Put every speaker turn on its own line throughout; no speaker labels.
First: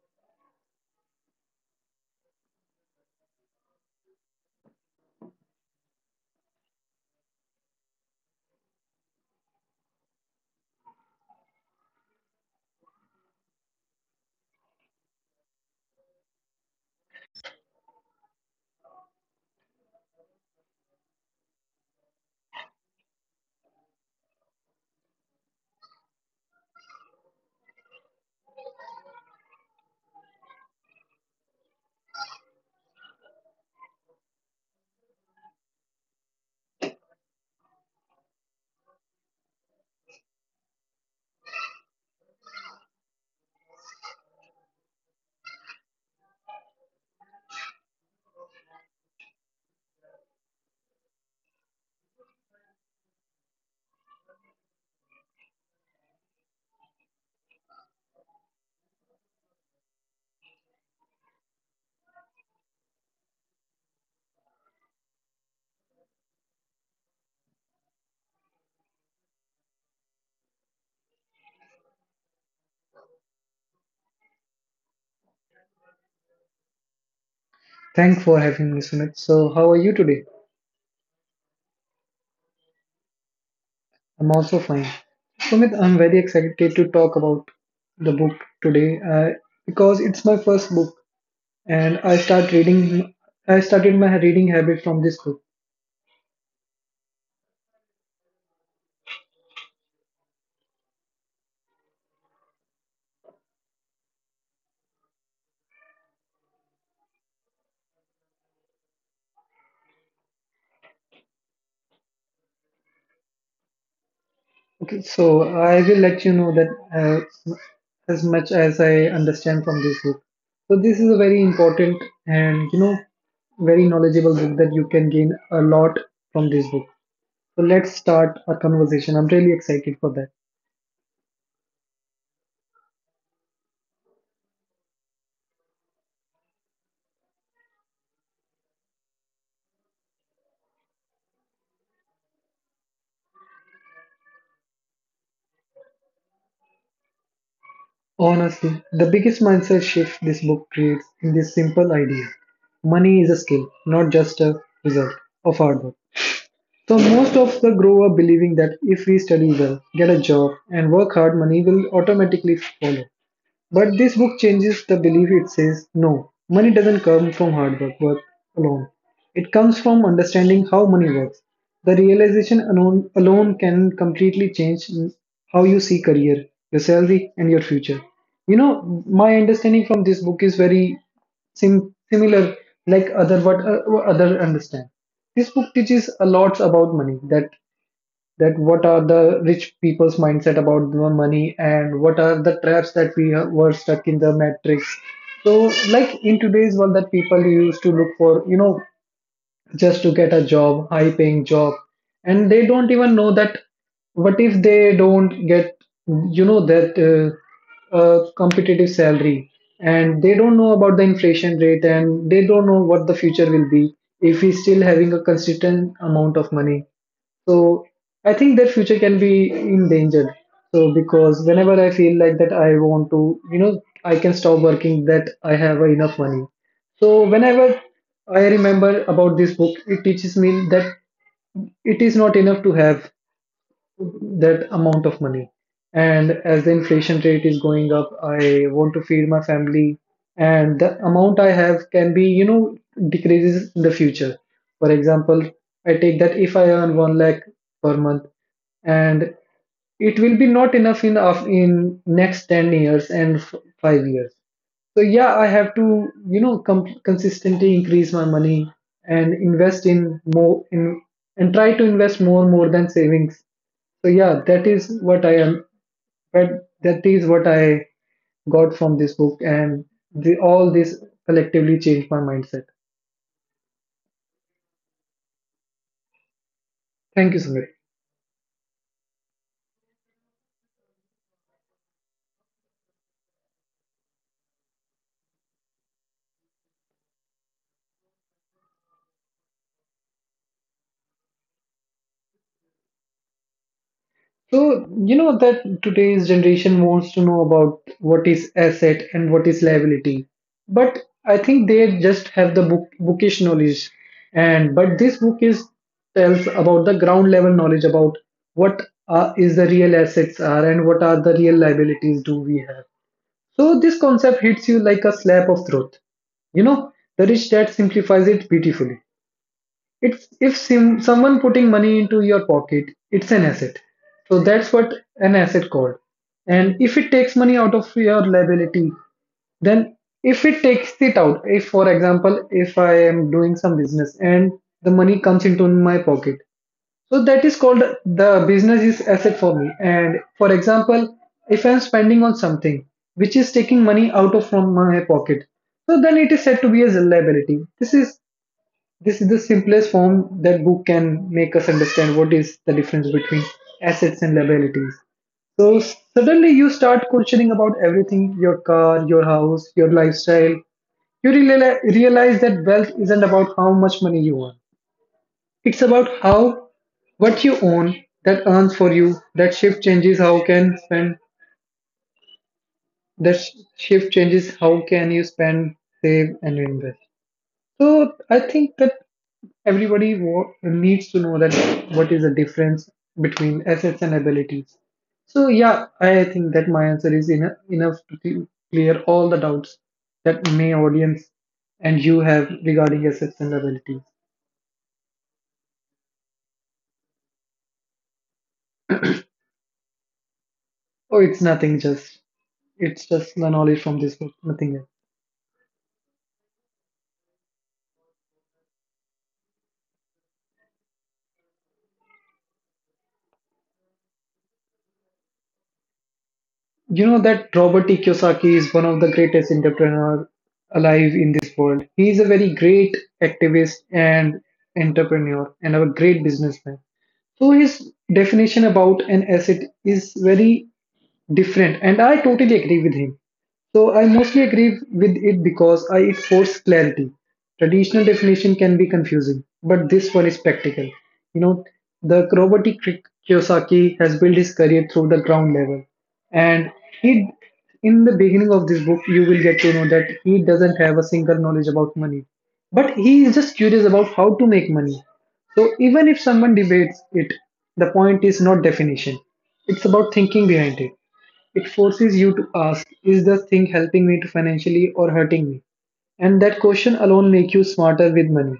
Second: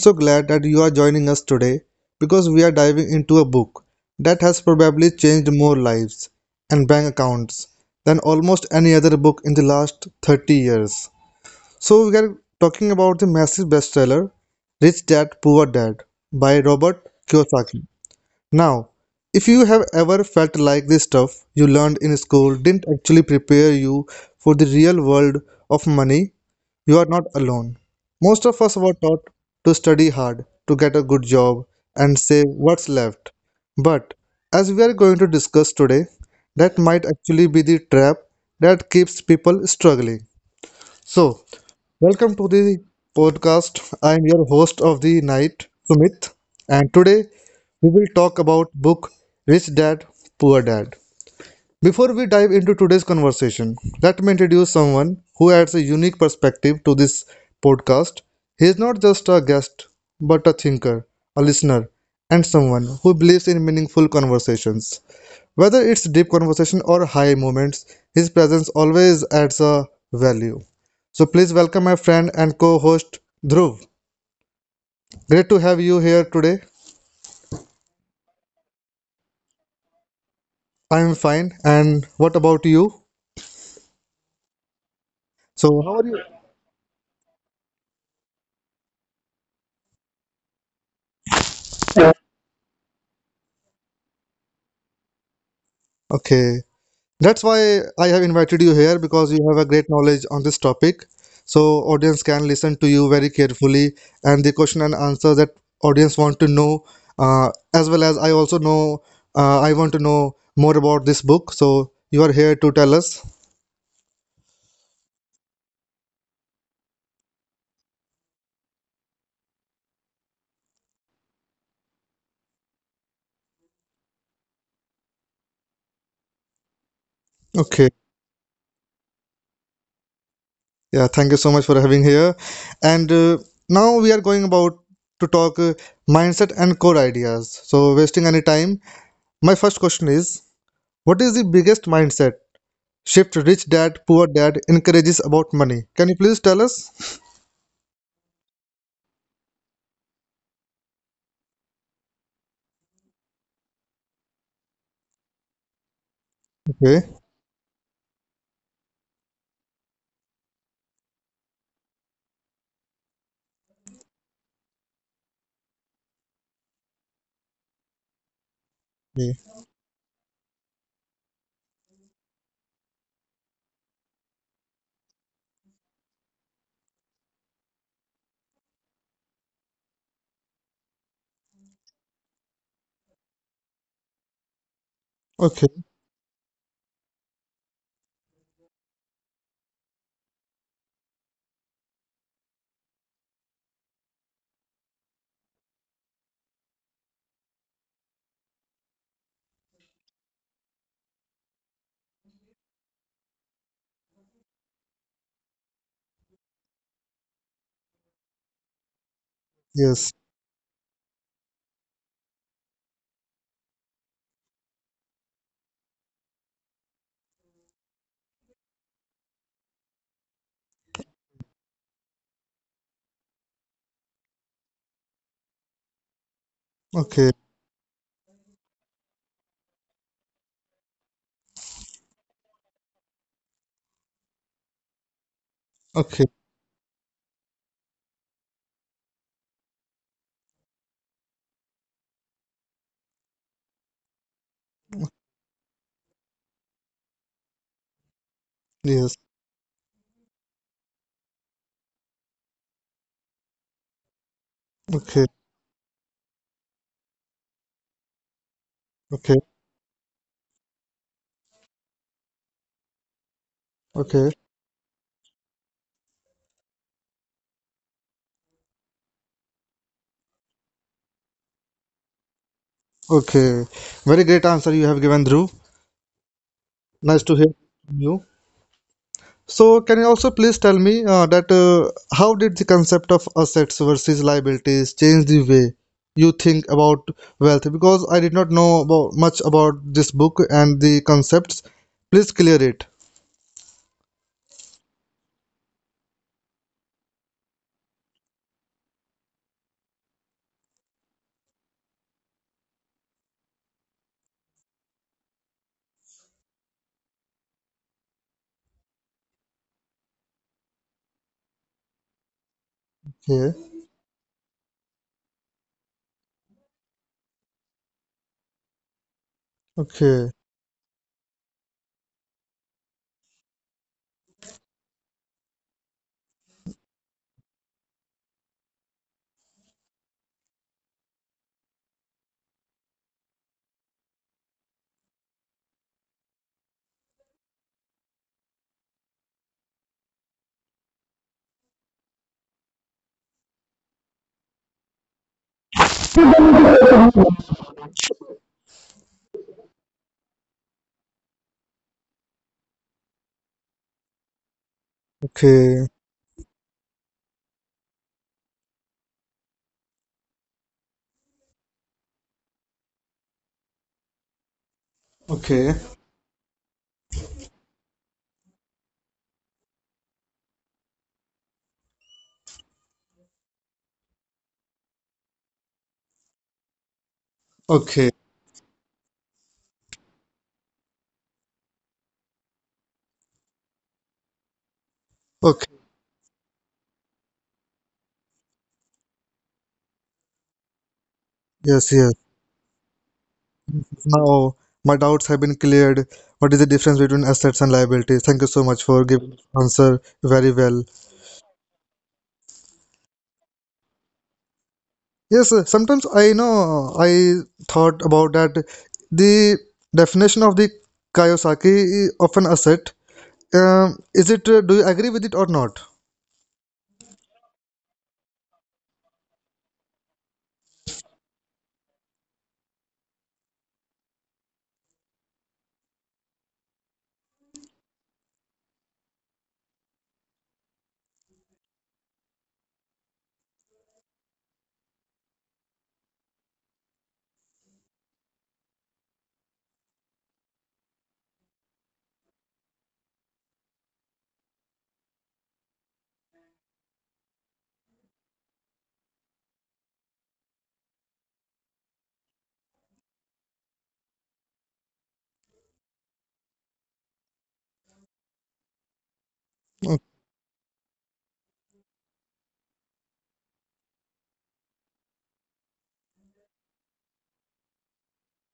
so glad that you are joining us today because we are diving into a book that has probably changed more lives and bank accounts than almost any other book in the last 30 years. So, we are talking about the massive bestseller Rich Dad Poor Dad by Robert Kiyosaki. Now, if you have ever felt like this stuff you learned in school didn't actually prepare you for the real world of money, you are not alone. Most of us were taught to study hard, to get a good job, and save what's left. But as we are going to discuss today, that might actually be the trap that keeps people struggling. So, welcome to the podcast. I am your host of the night, Sumit, and today we will talk about book Rich Dad, Poor Dad. Before we dive into today's conversation, let me introduce someone who adds a unique perspective to this podcast. He is not just a guest, but a thinker, a listener, and someone who believes in meaningful conversations. Whether it's deep conversation or high moments, his presence always adds a value. So please welcome my friend and co-host Dhruv. Great to have you here today.
Thanks for having me, Sumit. So, how are you today?
I'm fine. And what about you?
I'm also fine. Sumit,
So
I'm
how are
very
you?
excited to talk about the book today because it's my first book and I start reading. I started my reading habit from this book.
Okay. That's why I have invited you here because you have a great knowledge on this topic. So audience can listen to you very carefully and the question and answer that audience want to know, as well as I also know, I want to know more about this book. So you are here to tell us.
Okay, so I will let you know that uh, as much as I understand from this book. So this is a very important and you know very knowledgeable book that you can gain a lot from this book. So let's
Okay.
start our conversation. I'm really excited for that.
Yeah, thank you so much for having here. And Now we are going about to talk, mindset and core ideas. So wasting any time, my first question is what is the biggest mindset shift Rich Dad Poor Dad encourages about money. Can you please tell us?
Honestly, the biggest mindset shift this book creates in this simple idea. Money is a skill, not just a result of hard work. So
Okay.
most of the grow up believing that if we study well, get a job and work hard, money will automatically follow. But this book changes the belief. It says, no, money doesn't come from hard work, work alone.
Okay.
It comes from understanding how money works. The realization alone can completely change how you see career, your salary, and your future. You know, my understanding from this book is very similar, like other what other understand. This
Okay.
book teaches a lot about money that what are the rich people's mindset about the money and what are the traps that we were stuck in the matrix, so like in today's world that people used to look for you know just to get a job, high paying job. And they don't even know that what if they don't get, you know, that competitive salary,
Yes.
and they don't know about the inflation rate and they don't know what the future will be if he's still having a consistent amount of money. So I think their future can be endangered. So because whenever I feel like that I want to, you know, I can stop working that I have enough money. So
Okay.
whenever I remember about this book, it teaches me that it is not enough to have that amount of money.
Okay.
And as the inflation rate is going up, I want to feed my family, and the amount I have can be, you know, decreases in the future. For example, I take that if I earn one lakh per month,
Yes.
and it will be not enough in next 10 years and 5 years. So
Okay.
yeah, I have to, you know, consistently increase my money and
Okay.
invest in more in, and try to invest more than savings. So
Okay.
yeah, that is what I am. But that is what I got from this book, and the, all this collectively changed my mindset.
Okay. Very great answer you have given, Dhruv. Nice
Thank you,
to hear
Sumit.
from you. So, can you also please tell me, that how did the concept of assets versus liabilities change the way you think about wealth? Because I did not know about, much about this book and the concepts. Please clear it.
So, you know that today's generation wants to know about what is asset and what is liability. But I think they just have the bookish knowledge. And but this book is tells about the ground level knowledge about what are, is the real assets are and what are the real liabilities do we have.
Okay.
So this concept hits you like a slap of truth. You know, the rich dad simplifies it beautifully. It's
Okay.
if someone putting money into your pocket, it's an asset. So that's what an asset called. And if it takes money out of your liability, then if it takes it out, if for example, if I am doing some business and the money comes into my pocket, so that is called the business is asset for me. And for example, if I am spending on something which is taking money out of from my pocket, so then it is said to be as a liability. This is the simplest form that book can make us understand what is the difference between assets and liabilities. So
Okay.
suddenly you start questioning about everything your car, your house, your lifestyle. You realize that wealth isn't about how much money you earn,
Okay,
it's about how what you own that earns for you. That shift changes how can spend. That shift changes how can you spend, save and invest, so
okay,
I think that everybody needs to know that what is the difference between assets and abilities. So
okay.
yeah, I think that my answer is enough to clear all the doubts that may audience
Yes,
and you
yes.
have regarding assets and abilities.
Now my doubts have been cleared. What is the difference between assets and liabilities? Thank you so much for giving this answer very well.
Oh, it's nothing. Just it's just the knowledge from this book, nothing else.
Yes, sometimes I know I thought about that. The definition of the Kiyosaki of an asset. Is it? Do you agree with it or not?
You know that Robert E. Kiyosaki is one of the greatest entrepreneurs alive in this world. He is a very great activist and entrepreneur and a great businessman. So his definition about an asset is very different and I totally agree with him, so I mostly agree with it because I it forces clarity. Traditional definition can be confusing but this one is practical. You know, the Robert Kiyosaki has built his career through the ground level, and he in the beginning of this book you will get to know that he doesn't have a single knowledge about money but he is just curious about how to make money. So even if someone debates it, the point is not definition, it's
O-
about thinking behind it. It forces you to ask, is this thing helping me to financially or hurting me? And that question alone make you smarter with money.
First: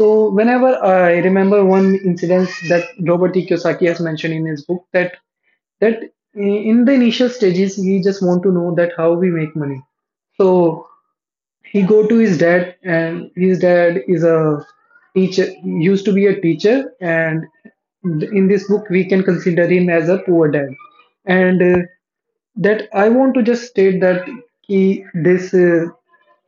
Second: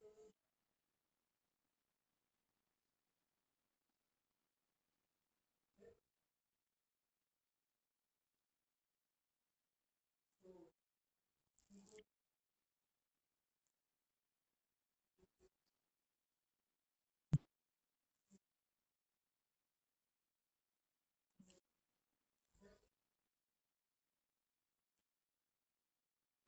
So whenever I remember one incident that Robert E. Kiyosaki has mentioned in his book that in the initial stages we just want to know that how we make money. So he go to his dad and his dad is a teacher, used to be a teacher, and in this book we can consider him as a poor dad, and that I want to just state that he this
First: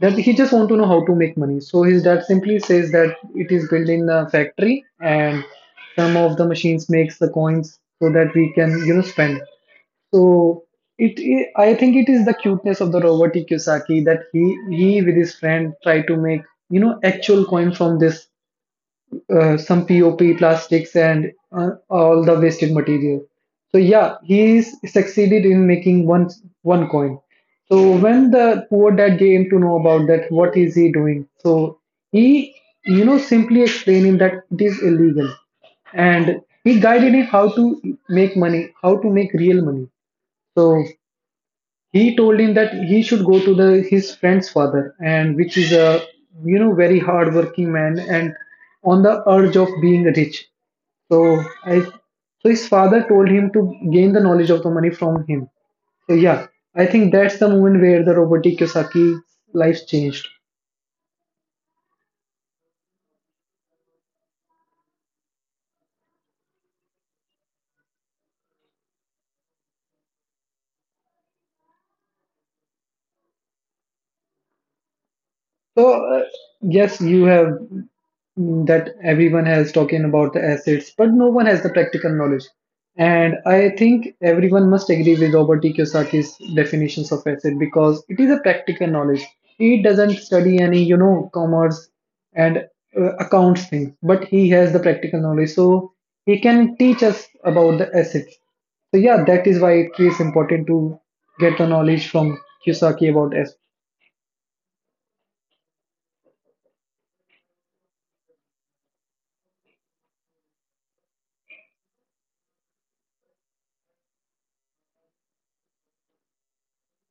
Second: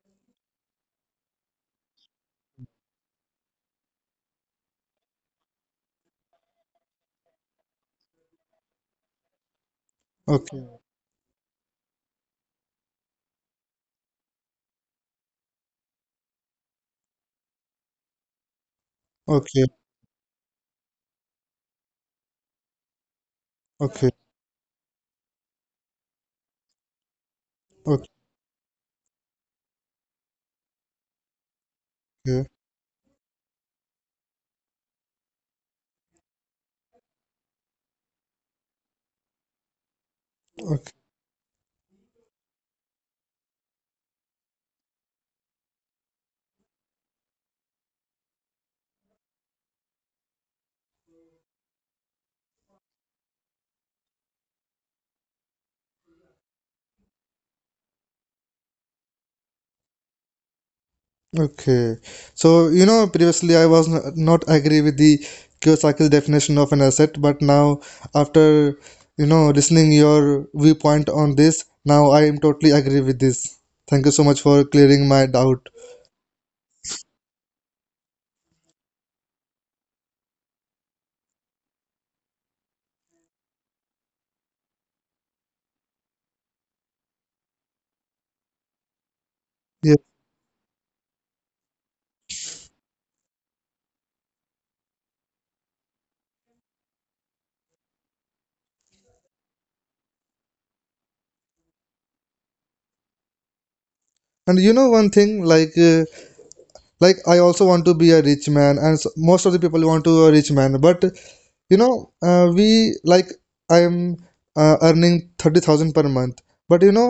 that he just want to know how to make money, so his dad simply says that it is building a factory and some of the machines makes the coins so that we can you know spend. So
Okay,
it, I think it is the cuteness of the Robert E. Kiyosaki that he with his friend try to make you know actual coin from this
okay,
some POP plastics and all the wasted material. So
okay,
yeah, he is succeeded in making one coin. So when the poor dad came to know about that, what is he doing? So
okay,
he you know simply explaining that it is illegal and he guided him how to make money, how to make real money. So
okay.
he told him that he should go to the his friend's father and which is a you know very hard working man and on the urge of being rich. So I so his father told him to gain the knowledge of the money from him. So yeah, I think that's the moment where the Robert Kiyosaki life changed.
Okay, so you know, previously I was not agree with the Kiyosaki's definition of an asset, but now after you know listening your viewpoint on this, now I am totally agree with this. Thank you so much for clearing my doubt.
So, yes, you have that everyone has talking about the assets, but no one has the practical knowledge. And I think everyone must agree with Robert E. Kiyosaki's definitions of asset because it is a practical knowledge. He
Yeah,
doesn't study any, you know, commerce and accounts thing, but he has the practical knowledge, so he can teach us about the assets. So yeah, that is why it is important to get the knowledge from Kiyosaki about assets.
and you know one thing, like, like I also want to be a rich man, and s most of the people want to a rich man, but you know, we like I am earning 30,000 per month, but you know,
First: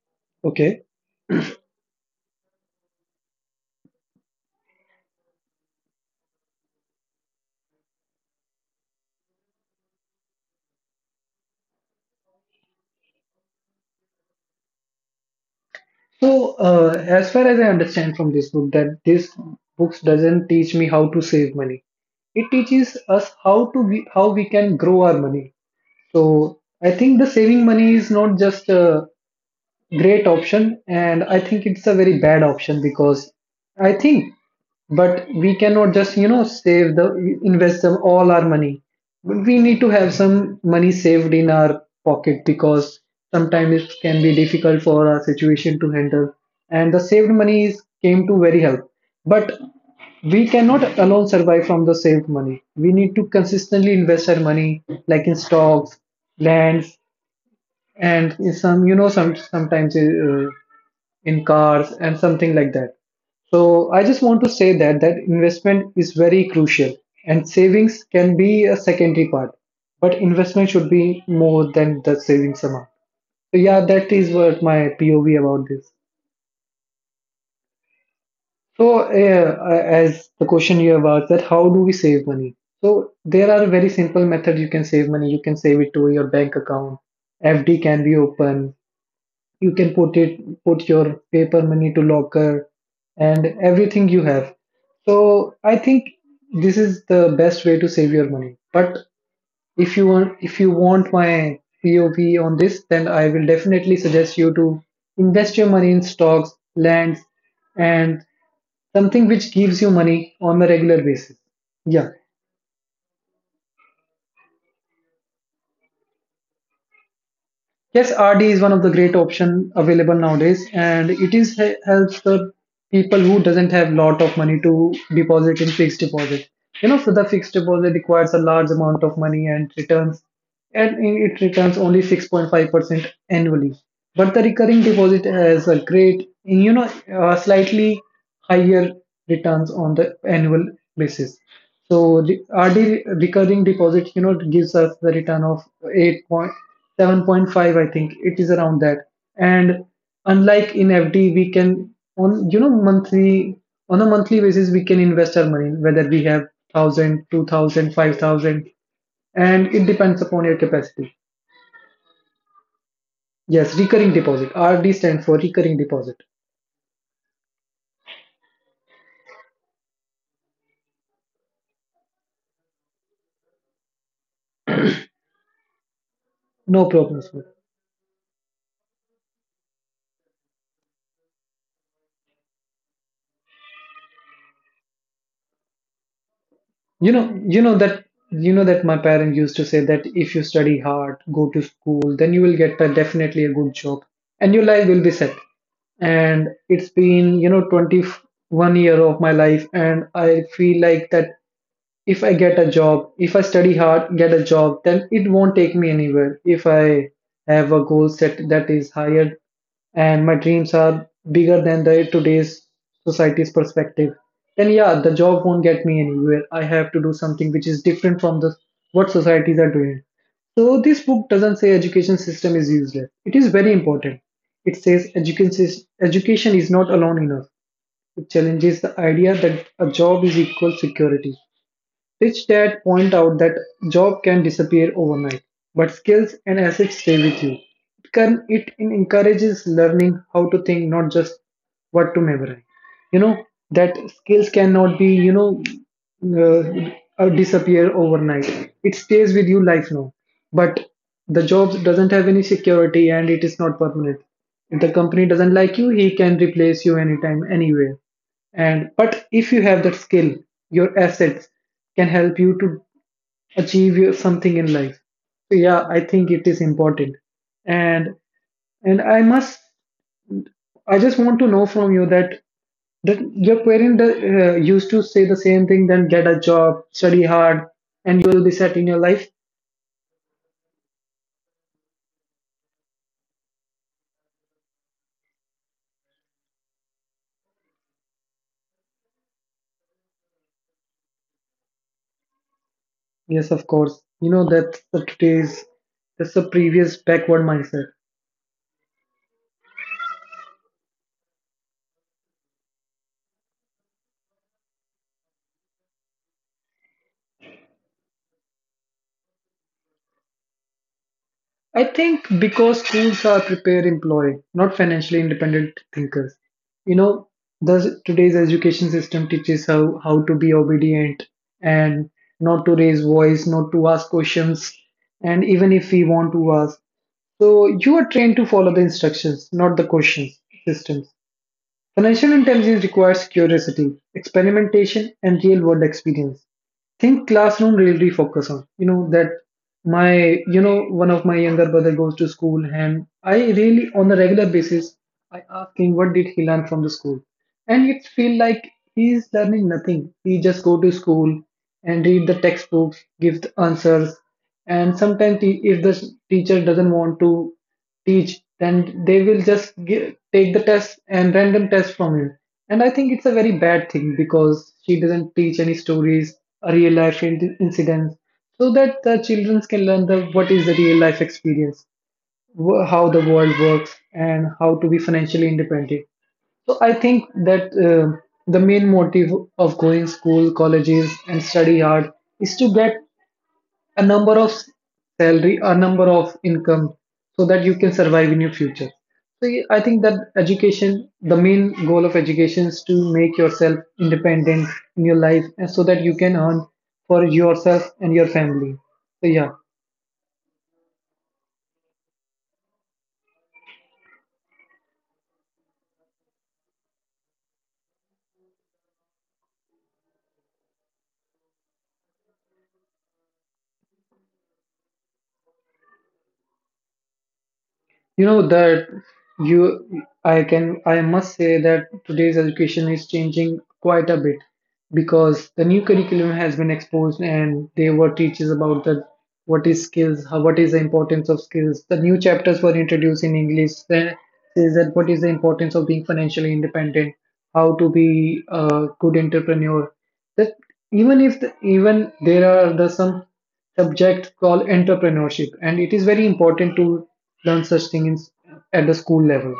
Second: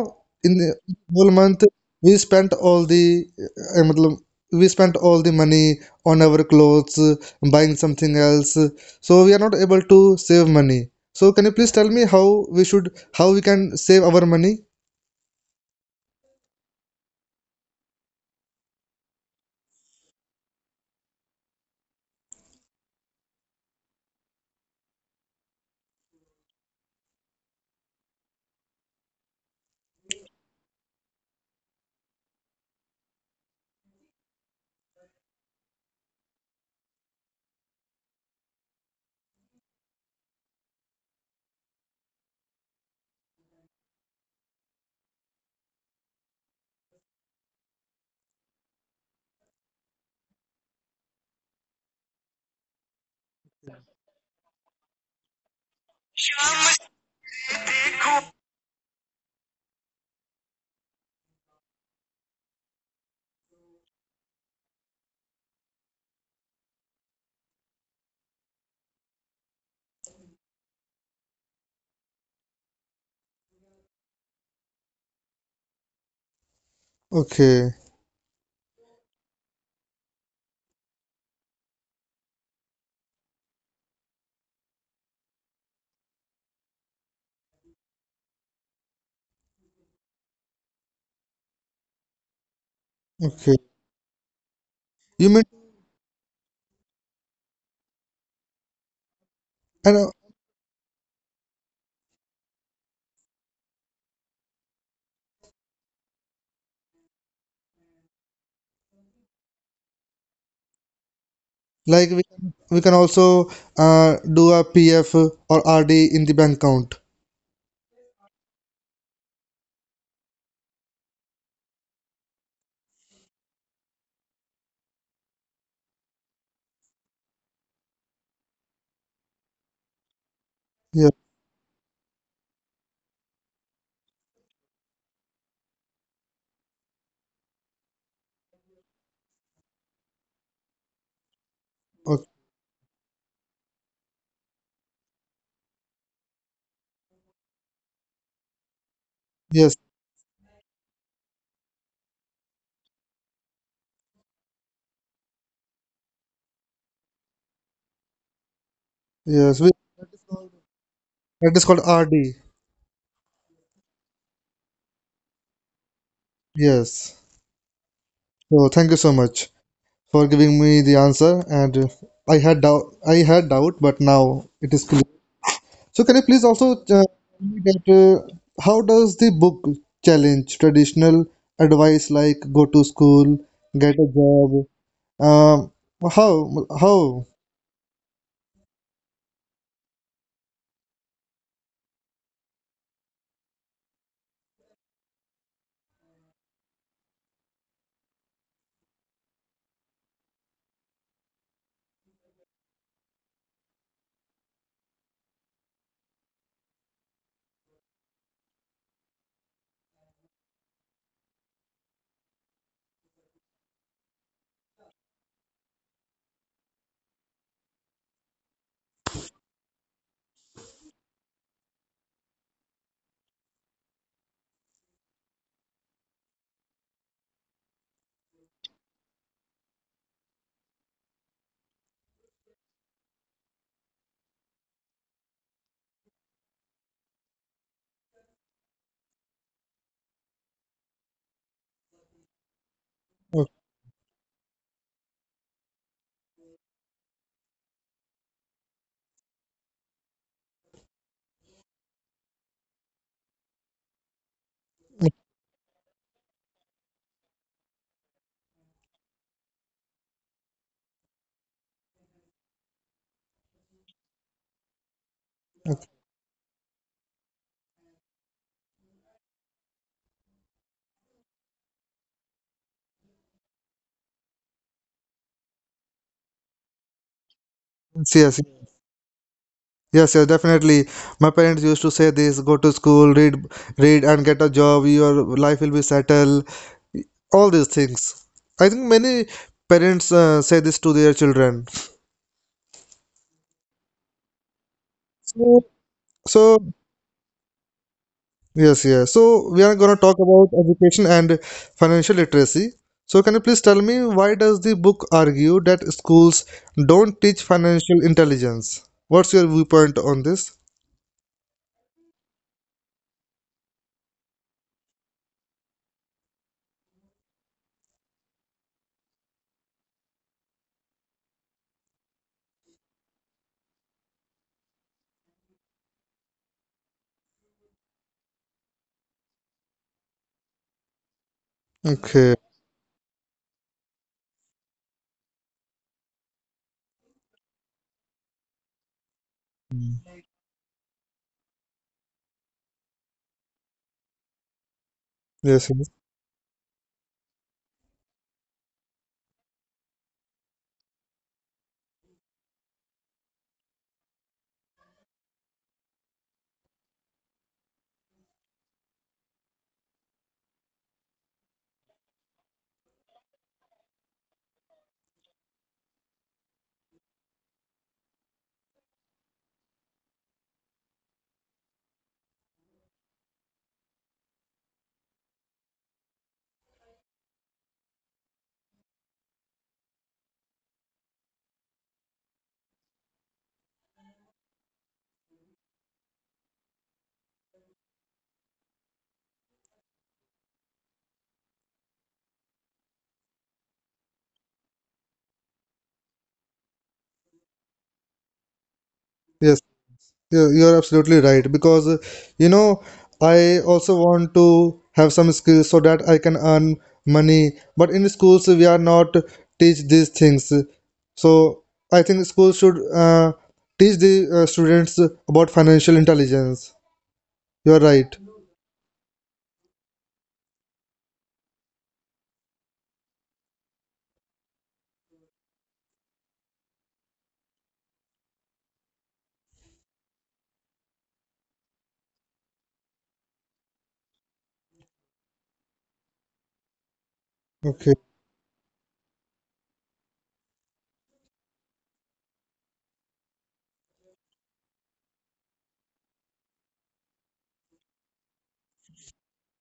in the
Okay.
whole month we spent all the we spent all the money on our clothes, buying something else, so we are not able to save money. So can you please tell me how we should how we can save our money?
So, as far as I understand from this book, that this books doesn't teach me how to save money. It teaches us how to we, how we can grow our money. So, I think the saving money is not just great option, and I think it's a very bad option because I think but we cannot just you know save the invest them all our money. We need to have some money saved in our pocket because sometimes it can be difficult for our situation to handle and the saved money is came to very help. But we cannot alone survive from the saved money, we need to consistently invest our money like in stocks, lands, and some you know some sometimes in cars and something like that. So I just want to say that that investment is very crucial and savings can be a secondary part but investment should be more than the savings amount. So yeah, that is what my pov about this.
Okay,
So as the question you have asked that how do we save money, so there are very simple methods you can save money. You can save it to your bank account, fd can be open, you can put it put your paper money to locker and
okay.
everything you have.
You mean
So I think this is the best way to save your money, but
and
if you want my pov on this, then I will definitely suggest you to invest your money in stocks, lands, and something which gives you money on a regular basis. Yeah.
like we can also do a PF or RD in the bank account.
Yes, RD is one of the great option available nowadays, and it is helps the people who doesn't have lot of money to deposit in fixed deposit. You know, so the fixed deposit requires a large amount of money and returns, and
Yeah.
it returns only 6.5% annually. But the recurring deposit has a great, you know, slightly higher returns on the annual basis. So
Okay.
the RD, recurring deposit, gives us the return of 8 point 7.5, I think it is around that. And
Yes.
unlike in FD, we can, on you know monthly on a monthly basis, we can invest our money whether we have 1,000, 2,000, 5,000,
Yes,
and it depends upon your capacity.
that is called RD.
Yes, recurring deposit. RD stands for recurring deposit.
Yes. So thank you so much for giving me the answer. And I had doubt. I had doubt, but now it is clear. So can you please also
No
tell
problem, sir.
me that, uh, how does the book challenge traditional advice like go to school, get a job? Um, how
You
how?
know, you know that you know that my parent used to say that if you study hard, go to school, then you will get a, definitely, a good job and your life will be set. And it's been, 21 year of my life, and I feel like that if I get a job, if I study hard, get a job, then it won't take me anywhere. If I have a goal set that is higher and my dreams are bigger than the today's society's perspective, then yeah, the job won't get me anywhere. I have to do something which is different from the what societies are doing. So this book doesn't say education system is useless. It is very important. It says education is not alone enough. It challenges the idea that a job is equal security. Rich Dad point out that job can disappear overnight, but skills and assets stay with you. It encourages learning how to think, not just what to memorize. You know that skills cannot be, uh, disappear overnight. It stays with you lifelong. But the job doesn't have any security and it is not permanent. If the company doesn't like you, he can replace you anytime, anywhere. And but if you have that skill, your assets can help you to achieve your, something in life. So yeah, I think it is important. And and i must I just want to know from you that your parent used to say the same thing, then get a job, study hard,
Yes,
and
yes,
you'll be set in your life.
yes, yes, definitely. My parents used to say this, go to school, read, read and get a job, your life will be settled, all these things. I think many parents say this to their children.
Yes, of course, you know that the today's
So,
that's the
so
previous backward mindset.
yes, yes. So we are gonna talk about education and financial literacy. So can you please tell me why does the book argue that schools don't teach financial intelligence? What's your viewpoint on this?
I think because schools are prepare employee, not financially independent thinkers. You know, the today's education system teaches how to be obedient and not to raise voice, not to ask questions. And even if we want to ask. So you are trained to follow the instructions, not the questions, systems. Financial
Okay.
intelligence requires curiosity, experimentation, and real world experience. Think classroom really focus on. You know that my, one of my younger brother, goes to school, and I really, on a regular basis, I
Yes,
ask
yeah.
him what did he learn from the school. And it feel like he is learning nothing. He just go to school and read the textbooks, give the answers. And sometimes he, if the teacher doesn't want to teach, then they will just take the test, and random test from you. And I think it's a very bad thing because she doesn't teach any stories, a real life incidents, so that the children can learn the what is the real life experience, how the world works and how to be financially independent. So I think that the main motive of going school, colleges, and study hard is to get a number of salary, a number of income, so that you can survive in your future. So I think that education, the main goal of education, is to make yourself independent in your life, and so that you can earn for yourself and your family. So yeah.
Yes, You- you're absolutely right because, you know, I also want to have some skills so that I can earn money. But in schools we are not teach these things. So I think schools should teach the students about financial intelligence. You're right.
You know that, you I can I must say that today's education is changing quite a bit, because the new curriculum has been exposed and they were teaches about the what is skills, how, what is the importance of skills. The new chapters were introduced in English that says that what is the importance of being financially independent, how to
Okay.
be a good entrepreneur. That even if the, even there are the some subject called entrepreneurship, and it is very important to learn such things at the school level.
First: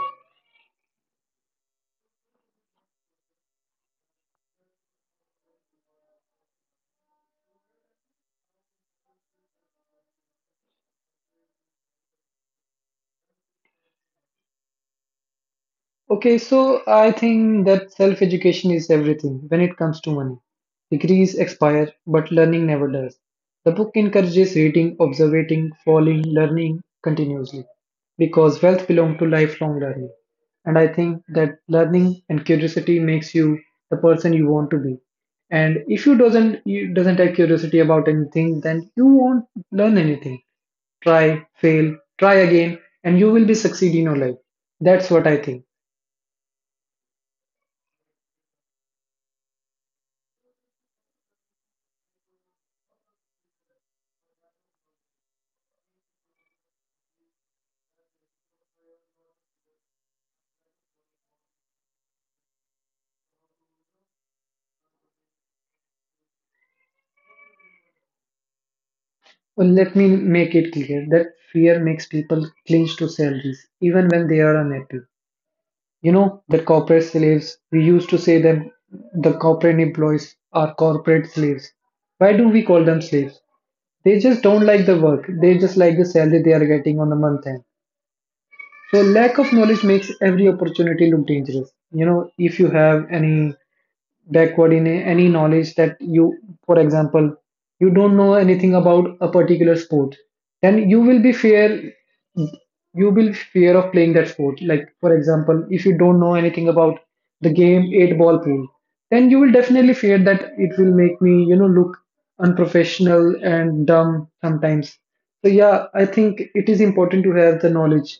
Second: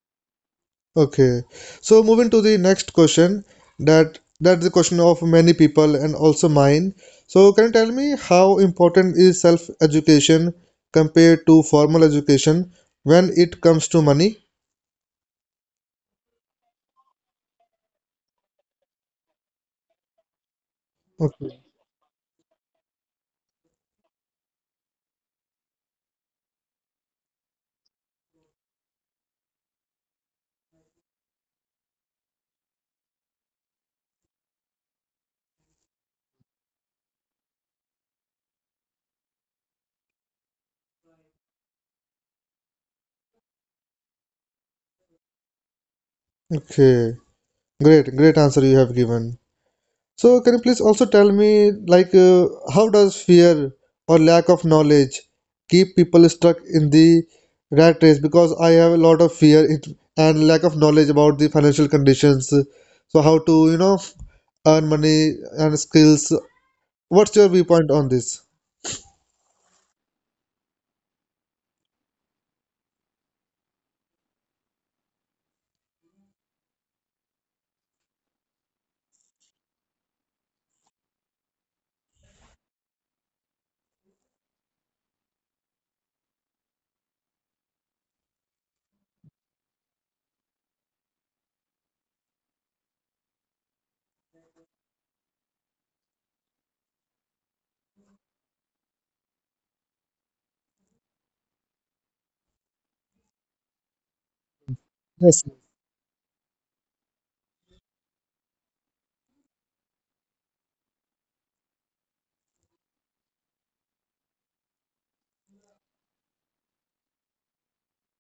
Okay. So moving to the next question, that that's the question of many people and also mine. So can you tell me how important is self-education compared to formal education when it comes to money?
Okay, so I think that self education is everything when it comes to money. Degrees
Okay.
expire, but learning never does. The book encourages reading, observing, falling, learning continuously, because wealth belongs to lifelong learning. And I think that learning and curiosity makes you the person you want to be. And if you doesn't have curiosity about anything, then you won't learn anything. Try, fail, try again, and you will be succeed in your life. That's what I think.
Okay. Great, great answer you have given. So, can you please also tell me, like, how does fear or lack of knowledge keep people stuck in the rat race? Because I have a lot of fear it, and lack of knowledge about the financial conditions. So, how to, you know, earn money and skills. What's your viewpoint on this?
Well, let me make it clear that fear makes people clinch to salaries even when they are unhappy. You know, the corporate slaves, we used to say them the corporate employees are corporate slaves. Why do we call them slaves? They just don't like the work, they just like the salary they are getting on the month end. So, lack of knowledge makes every opportunity look dangerous. You know, if you have any backward in any knowledge that you, for example, you don't know anything about a particular sport, then you will fear of playing that sport. Like, for
Yes.
example, if you don't know anything about the game eight ball pool, then you will definitely fear that it will make me, look unprofessional and dumb sometimes. So yeah, I think it is important to have the knowledge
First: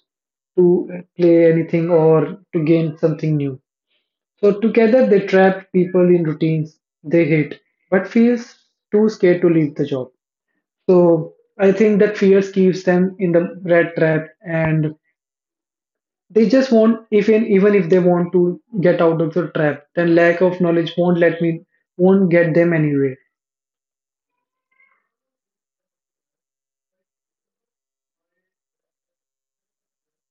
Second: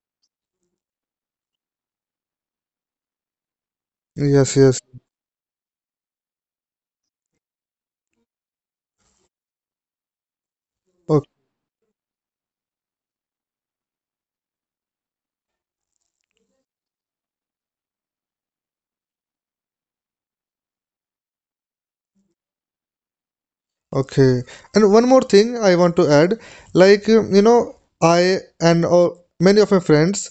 to play anything or to gain something new.
Yes,
So
yes.
together they trapped people in routines they hate, but feels too scared to leave the job. So I think that fear keeps them in the red trap, and they just won't even if they want to get out of the trap, then lack of knowledge won't let me won't get them anywhere.
Okay. And one more thing I want to add, like, I and many of my friends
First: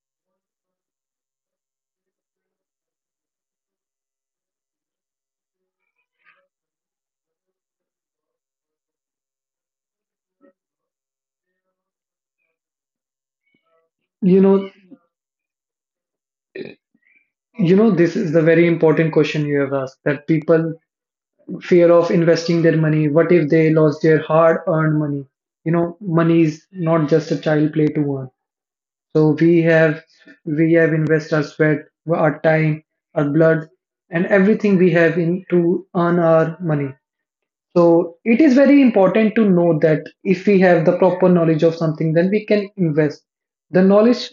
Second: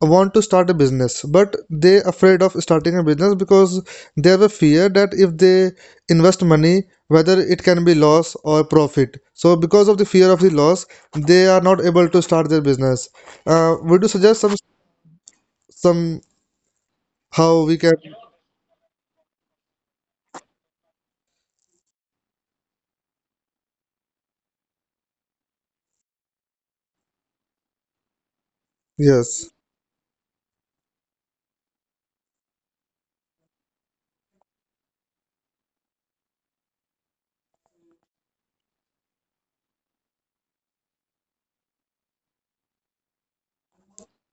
want to start a business, but they afraid of starting a business because they have a fear that if they invest money, whether it can be loss or profit. So because of the fear of the loss, they are not able to start their business. Would you suggest
You know,
some how
you
we
know
can?
this is the very important question you have asked, that people fear of investing their money. What if they lost their hard earned money? You know, money is not just a child play to earn. So
Yes.
we have invested our sweat, our time, our blood, and everything we have in to earn our money. So it is very important to know that if we have the proper knowledge of something, then we can invest. The knowledge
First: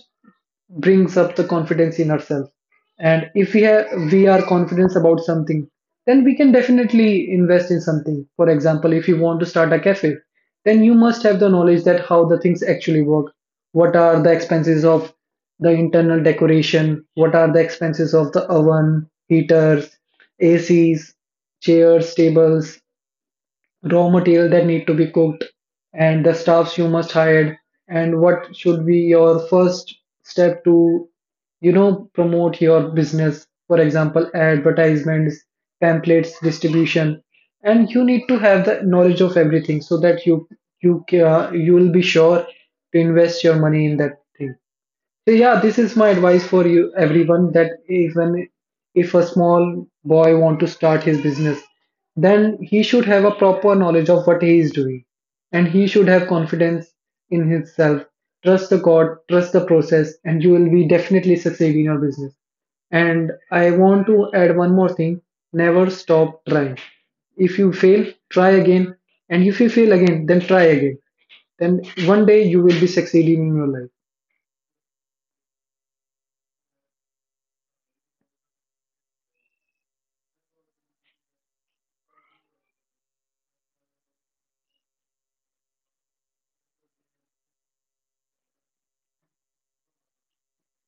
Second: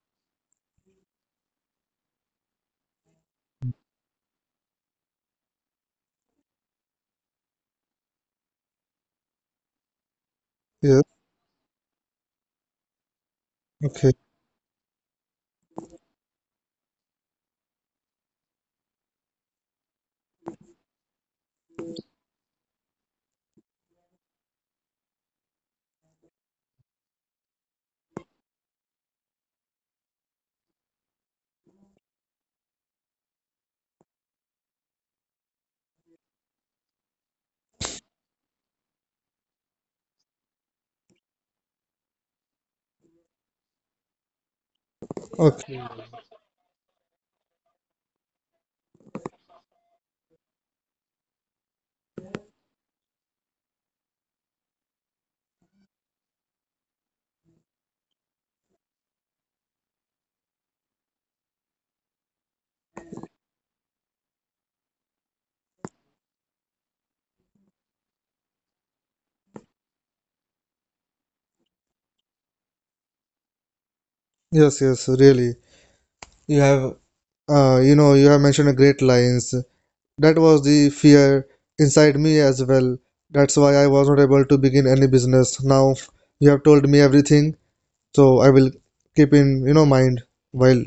brings up the confidence in ourselves, and if we are confident about something, then we can definitely invest in something. For example, if you want to start a cafe, then you
Yes.
must have the knowledge that how the things actually work. What
Okay.
are the expenses of the internal decoration? What are the expenses of the oven, heaters, ACs, chairs, tables, raw material that need to be cooked, and the staffs you must hire, and what should be your first step to, you know, promote your business, for example, advertisements, pamphlets distribution. And you need to have the knowledge of everything, so that you will be sure to invest your money in that thing. So yeah, this
Okay.
is my advice for you, everyone, that even if a small boy want to start his business, then he should have a proper knowledge of what he is doing, and he should have confidence in himself. Trust the God, trust the process, and you will be definitely succeed in your business. And I want to add one more thing, never stop trying. If you fail, try again, and if you fail again, then try again. Then one day you will be succeeding in your life.
Yes. Yes. Really. You have you know, you have mentioned a great lines. That was the fear inside me as well. That's why I was not able to begin any business. Now you have told me everything, so I will keep in, you know, mind while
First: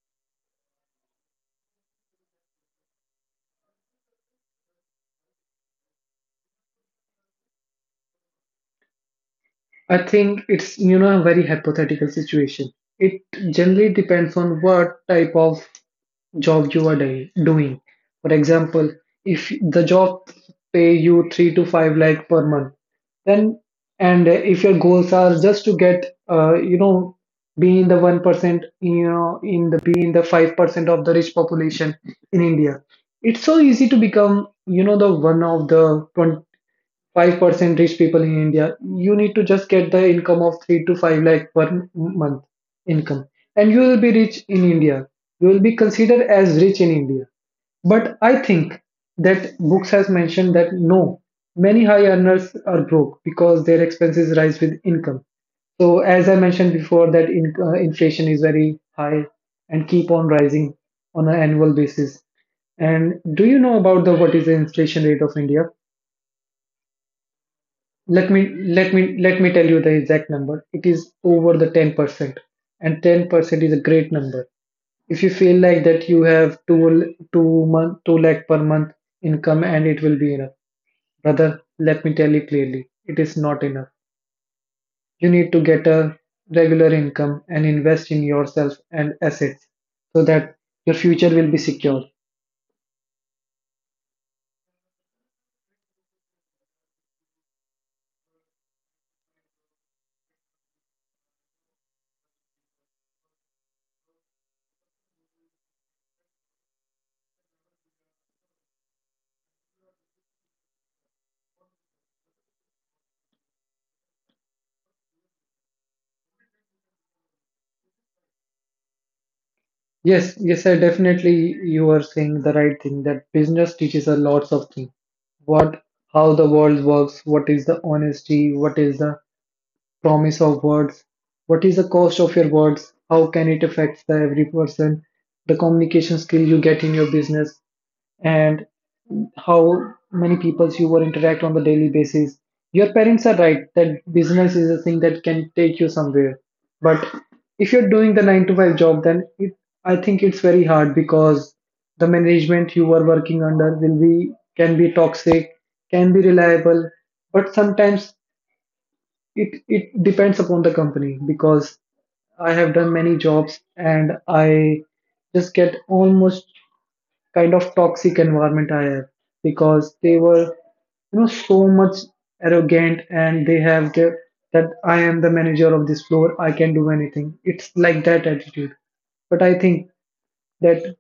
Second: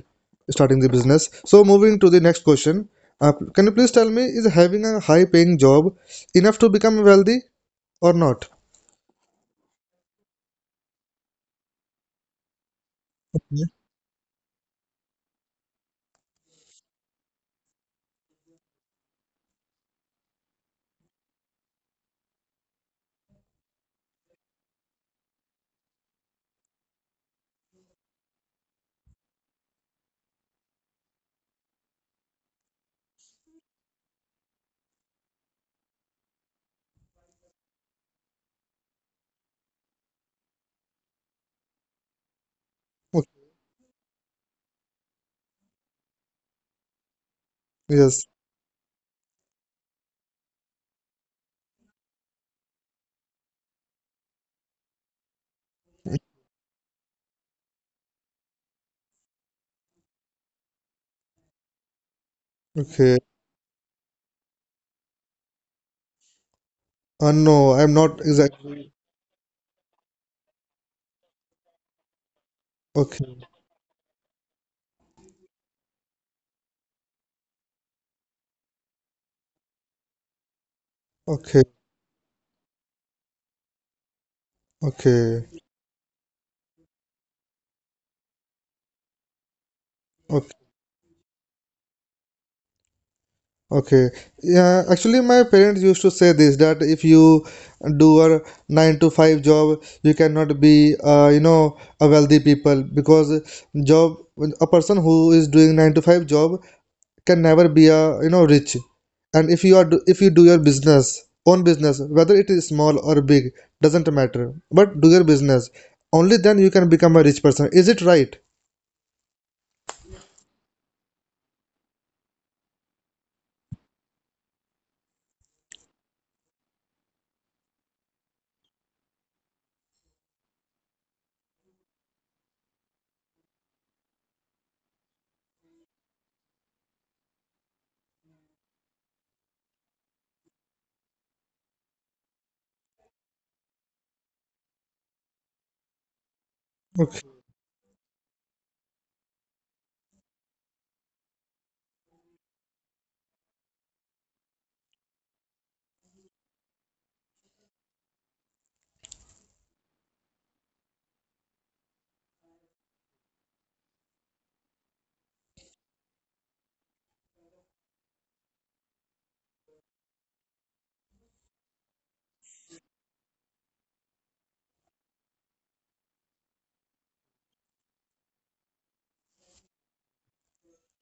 starting the business. So moving to the next question. Can you please tell me, is having a high paying job enough to become wealthy or not?
I think it's, you know, a very hypothetical situation. It
Yeah.
generally depends on what type of job you are doing. For example, if the job pay you 3 to 5 lakh per month, then, and if your goals are just to get, you know, be in the 1%, you know, in the be in the 5% of the rich population in India, it's so easy to become, you know, the one of the 5% rich people in India. You need to just get the income of 3 to 5 lakh per month income.
Okay.
And you will be rich in India. You will be considered as rich in India. But
Yes.
I think that books has mentioned that no, many high earners are broke because their expenses rise with income. So as I mentioned before, that inflation is very high and keep on rising on an annual basis. And
Okay.
do you know about the what is the inflation rate of India?
No, I'm not
Let me
exactly.
let me tell you the exact number. It is over the 10%, and
Okay.
10% is a great number. If you feel like that you have 2 lakh per month income and it will be enough,
Okay.
brother, let me tell you clearly, it is not enough. You
Okay.
need to get a regular income and invest in yourself and assets so
Okay.
that your future will be secure.
Okay. Yeah, actually my parents used to say this that if you do a 9 to 5 job, you cannot be, you know, a wealthy people because job a person who is doing 9 to 5 job can never be a you know rich. And if you are do, if you do your business, own business, whether it is small or big, doesn't matter. But do your business. Only then you can become a rich person. Is it right?
Yes, yes, I definitely you are saying the right thing that business teaches us lots of things. What, how the world works, what is the honesty, what is the promise of words, what is the cost of your words, how can it affect the every person, the communication skill you get in your business, and how many people you will interact on the daily basis. Your parents are right that business is a thing that can take you somewhere. But if you're doing the nine to five job, then I think it's very hard because the management you are working under will be can be toxic, can be reliable, but sometimes it depends upon the company because I have done many jobs and I just get almost kind of toxic environment I have because they were so much arrogant and they have that I am the manager of this floor I can do anything, it's like that attitude. But I think that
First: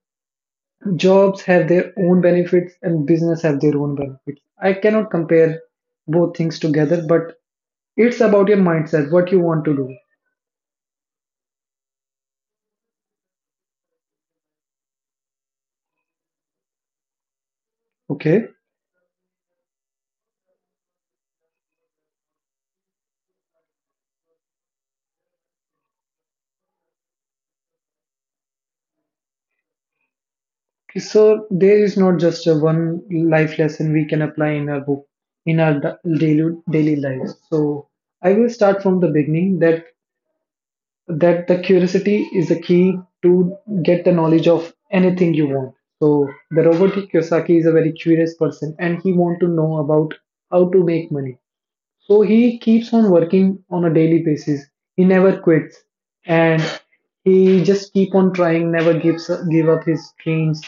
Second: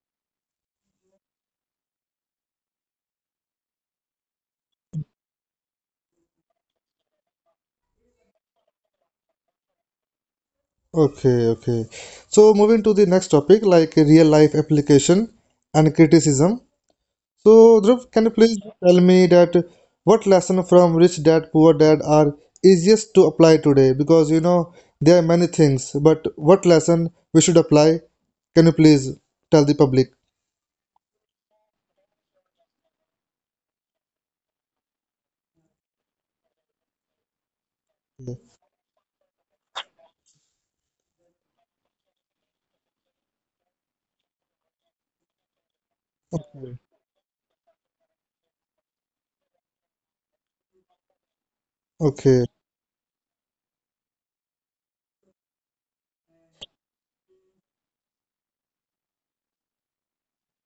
jobs have their own benefits and business have their own benefits. I cannot compare both things together, but it's about your mindset what you want to do.
Okay, okay. So moving to the next topic, like real life application and criticism. So Dhruv, can you
Okay.
please tell me that what lesson from Rich Dad Poor Dad are easiest to apply today? Because you know there are many things, but what lesson we should apply? Can you please tell the public?
So there is not just a one life lesson we can apply in our book in our daily lives. So I will start from the beginning that the curiosity is a key to get the knowledge of anything you want. So the Robert Kiyosaki is a very curious person and he want to know about how to make money. So
Okay,
he keeps on working on a daily basis. He never quits, and he just keep on trying. Never give up his dreams.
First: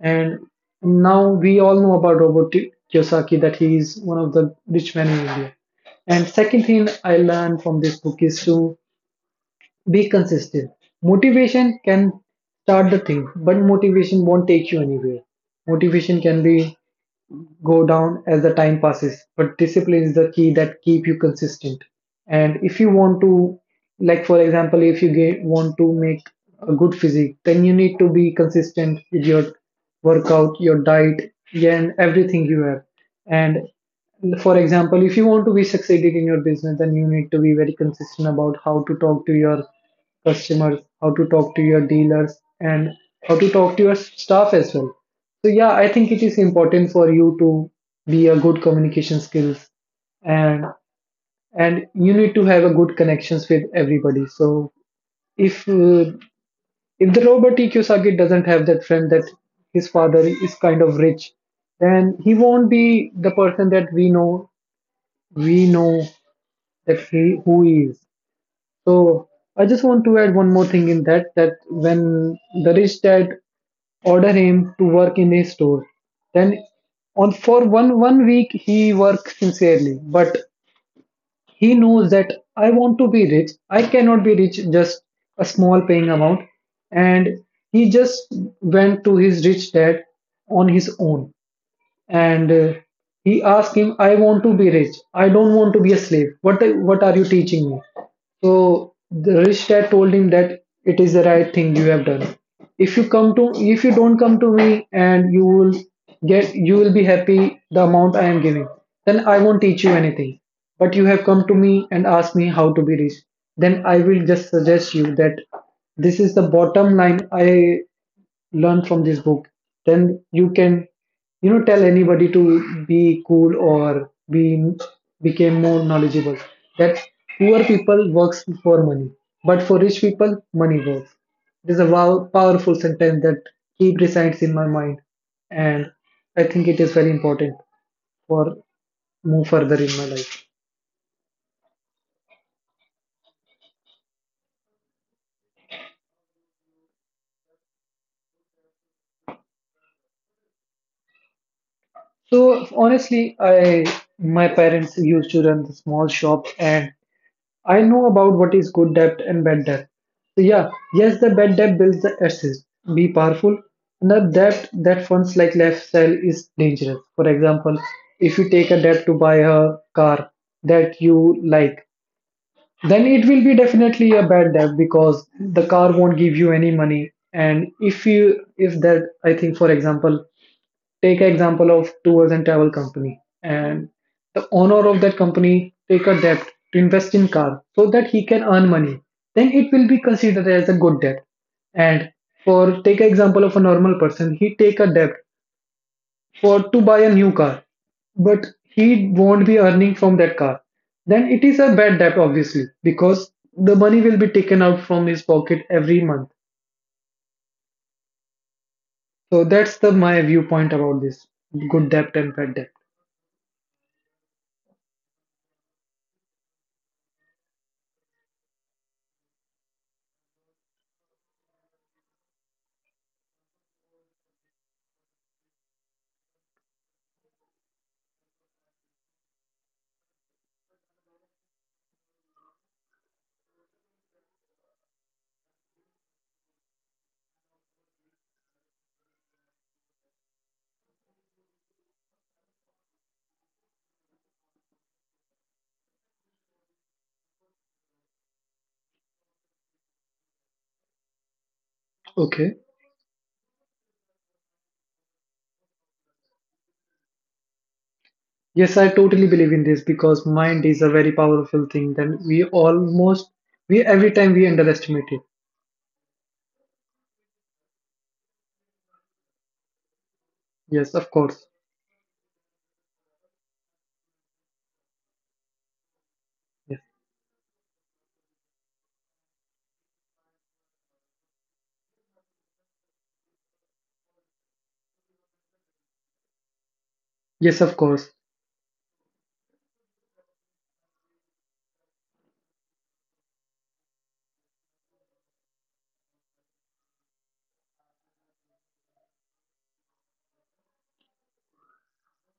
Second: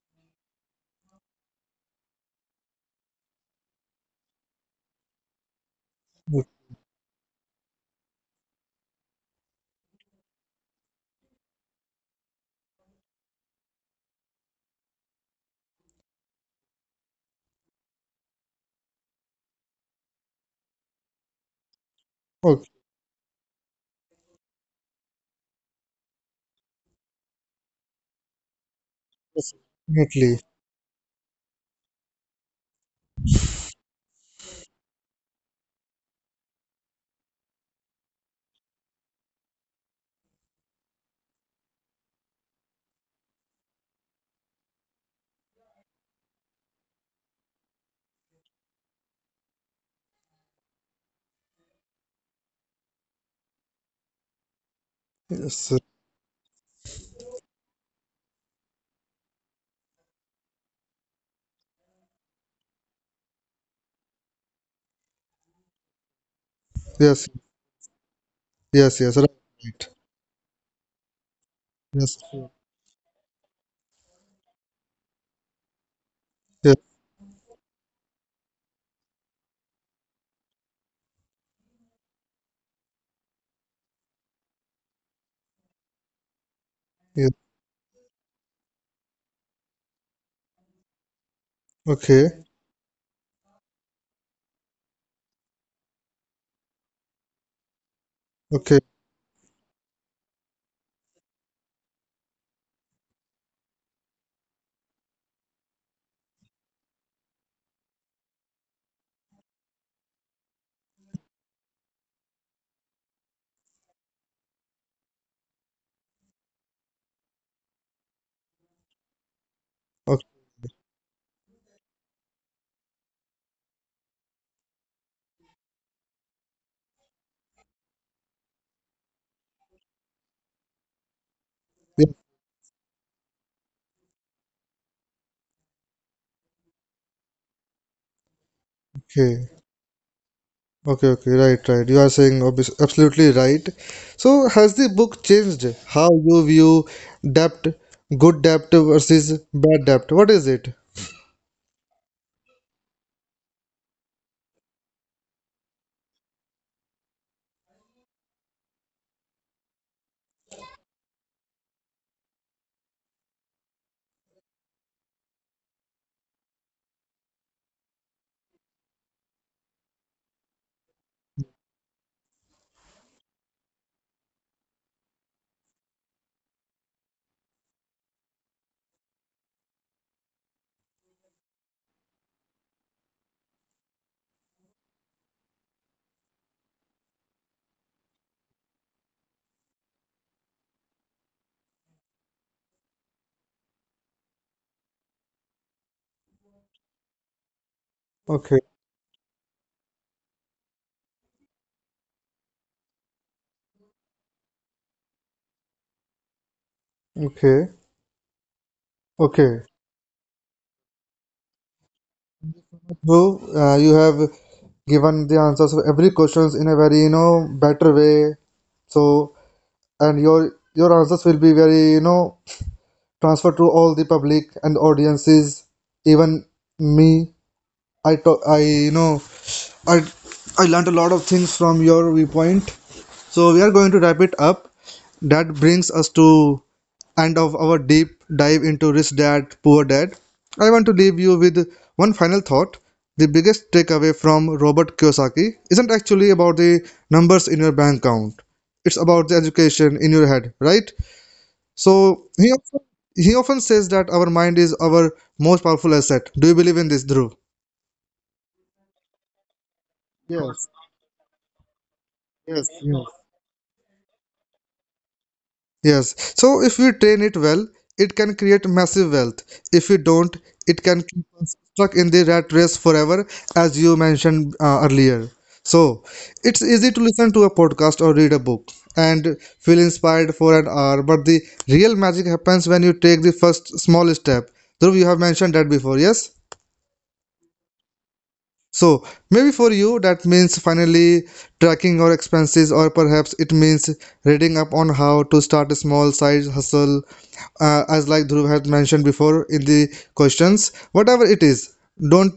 And now we all know about Robert Kiyosaki that he is one of the rich men in India. And
o-
second thing I learned from this book is to be consistent. Motivation can start the thing, but motivation won't take you anywhere. Motivation can be go down as the time passes, but discipline is the key that keep you consistent. And
okay,
if you want to, like for example, if you get, want to make a good physique, then you need to be consistent with your
yes, definitely.
workout, your diet, yeah, and everything you have. And for example, if you want to be succeeding in your business, then you need to be very consistent about how to talk to your customers, how to talk to your dealers, and how to talk to your staff as well. So yeah, I think it is important for you to be a good communication skills and and you need to have a good connections with everybody. So
Yes,
if
sir.
uh, if the Robert E. Kiyosaki doesn't have that friend that his father is kind of rich, then he won't be the person that we know that
Yes,
he who he is.
yes, yes, right.
So I just
Right.
want to add one more thing in that that
Yes,
when the rich dad order him to work in his store, then
yes,
on for one week he works sincerely, but he knows that I want to be rich. I cannot be rich just a small paying amount.
yes.
And he just went to his rich dad on his own
Okay,
and he asked him, "I want to be rich. I don't want to be a slave. What are you teaching me?"
okay,
So the rich dad told him that it is the right thing you have done. If you don't come to me, and you will get, you will be happy the amount I am giving. Then I won't teach you anything. But you have come to me and asked me how to be rich. Then I will just suggest you that this is the bottom line I learn from this book. Then
okay,
you can you know tell anybody to be cool or be became more knowledgeable that poor people works for money, but for rich people money works. There's a
yeah,
wow, powerful sentence that keep resides in my mind, and I think it is very important for move
okay.
further in my life.
Okay, okay, right, right. You are saying obvious, absolutely right. So, has the book changed how you view debt, good debt versus bad debt? What is it?
So honestly I my parents used to run the small shop and I know about what is good debt and bad debt. So yeah, yes, the bad debt builds the assets, be powerful. The debt that funds like lifestyle is dangerous. For example, if you take a debt to buy a car that you like, then it will be definitely a bad debt because the car won't give you any money. And if you, if that, I think, for example, take an example of tours and travel company, and the owner of that company take a debt to invest in car so that he can earn money. Then it will be considered as a good debt. And for take an example of a normal person, he take a debt for to buy a new car, but
Okay,
he won't be earning from that car. Then it is a bad debt, obviously, because the money will be taken out from his pocket every month.
okay,
So
okay.
that's the my viewpoint about this good debt and bad debt.
So, you have given the answers of every questions in a very, you know, better way. So, and your answers will be very, you know, transferred to all the public and audiences, even me. I talk, I, you know, I I learned a lot of things from your viewpoint. So we are going to wrap it up. That brings us to end of our deep dive into Rich Dad, Poor Dad. I want to leave you with one final thought. The biggest takeaway from Robert Kiyosaki isn't actually about the numbers in your bank account. It's about the education in your head, right? So
Okay.
he often says that our mind is our most powerful asset. Do you believe in this, Dhruv?
Yes, I totally believe in this because mind
Yes,
is a very powerful thing. Then
yes, yes.
we every time we underestimate it.
Yes. So if we train it well, it can create massive wealth. If we don't, it
Yes,
can
of
keep
course.
us stuck in the rat race forever, as you mentioned earlier. So it's
Yes,
easy to listen to a podcast or read a book and feel inspired for an hour, but the real magic happens when you take the first small step. Dhruv, you have mentioned that before, yes?
yes, of course.
So maybe for you that means finally tracking your expenses, or perhaps it means reading up on how to start a small side hustle, as like Dhruv had mentioned before in the questions. Whatever it is, don't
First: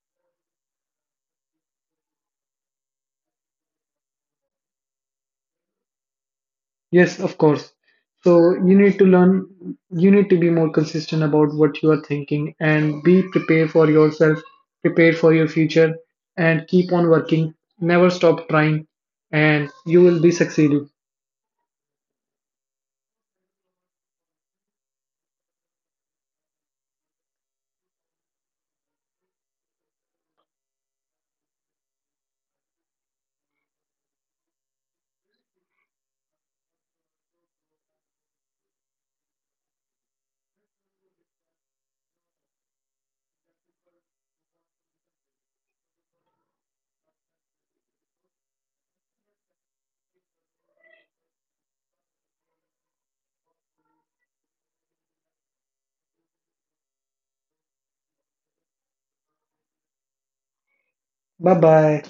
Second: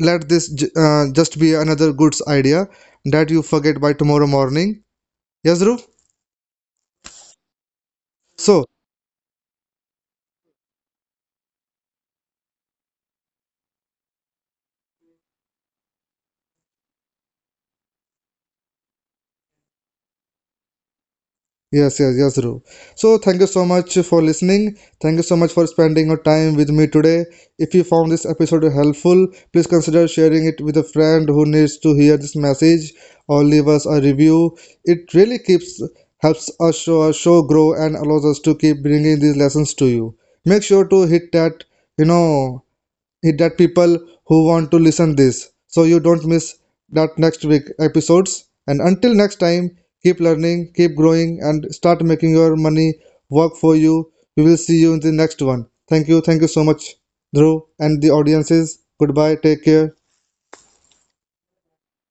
let this just be another goods idea that you forget by tomorrow morning. Yes, Dhruv.
Yes, of course. So
So
you need to learn. You need to be more consistent about what you are thinking and be prepared for yourself, prepared for your future, and keep on working. Never stop trying, and you will be succeeding.
Yes, yes, yes, Dhruv. So, thank you so much for listening. Thank you so much for spending your time with me today. If you found this episode helpful, please consider sharing it with a friend who needs to hear this message or leave us a review. It really keeps helps us show, our show grow and allows us to keep bringing these lessons to you. Make sure to hit that, you know, hit that people who want to listen this so you don't miss that next week episodes and until next time keep learning keep growing and start making your money work for you. We will see you in the next one. Thank you, thank you so much, Dhruv, and the audiences. Goodbye, take care.
Bye bye.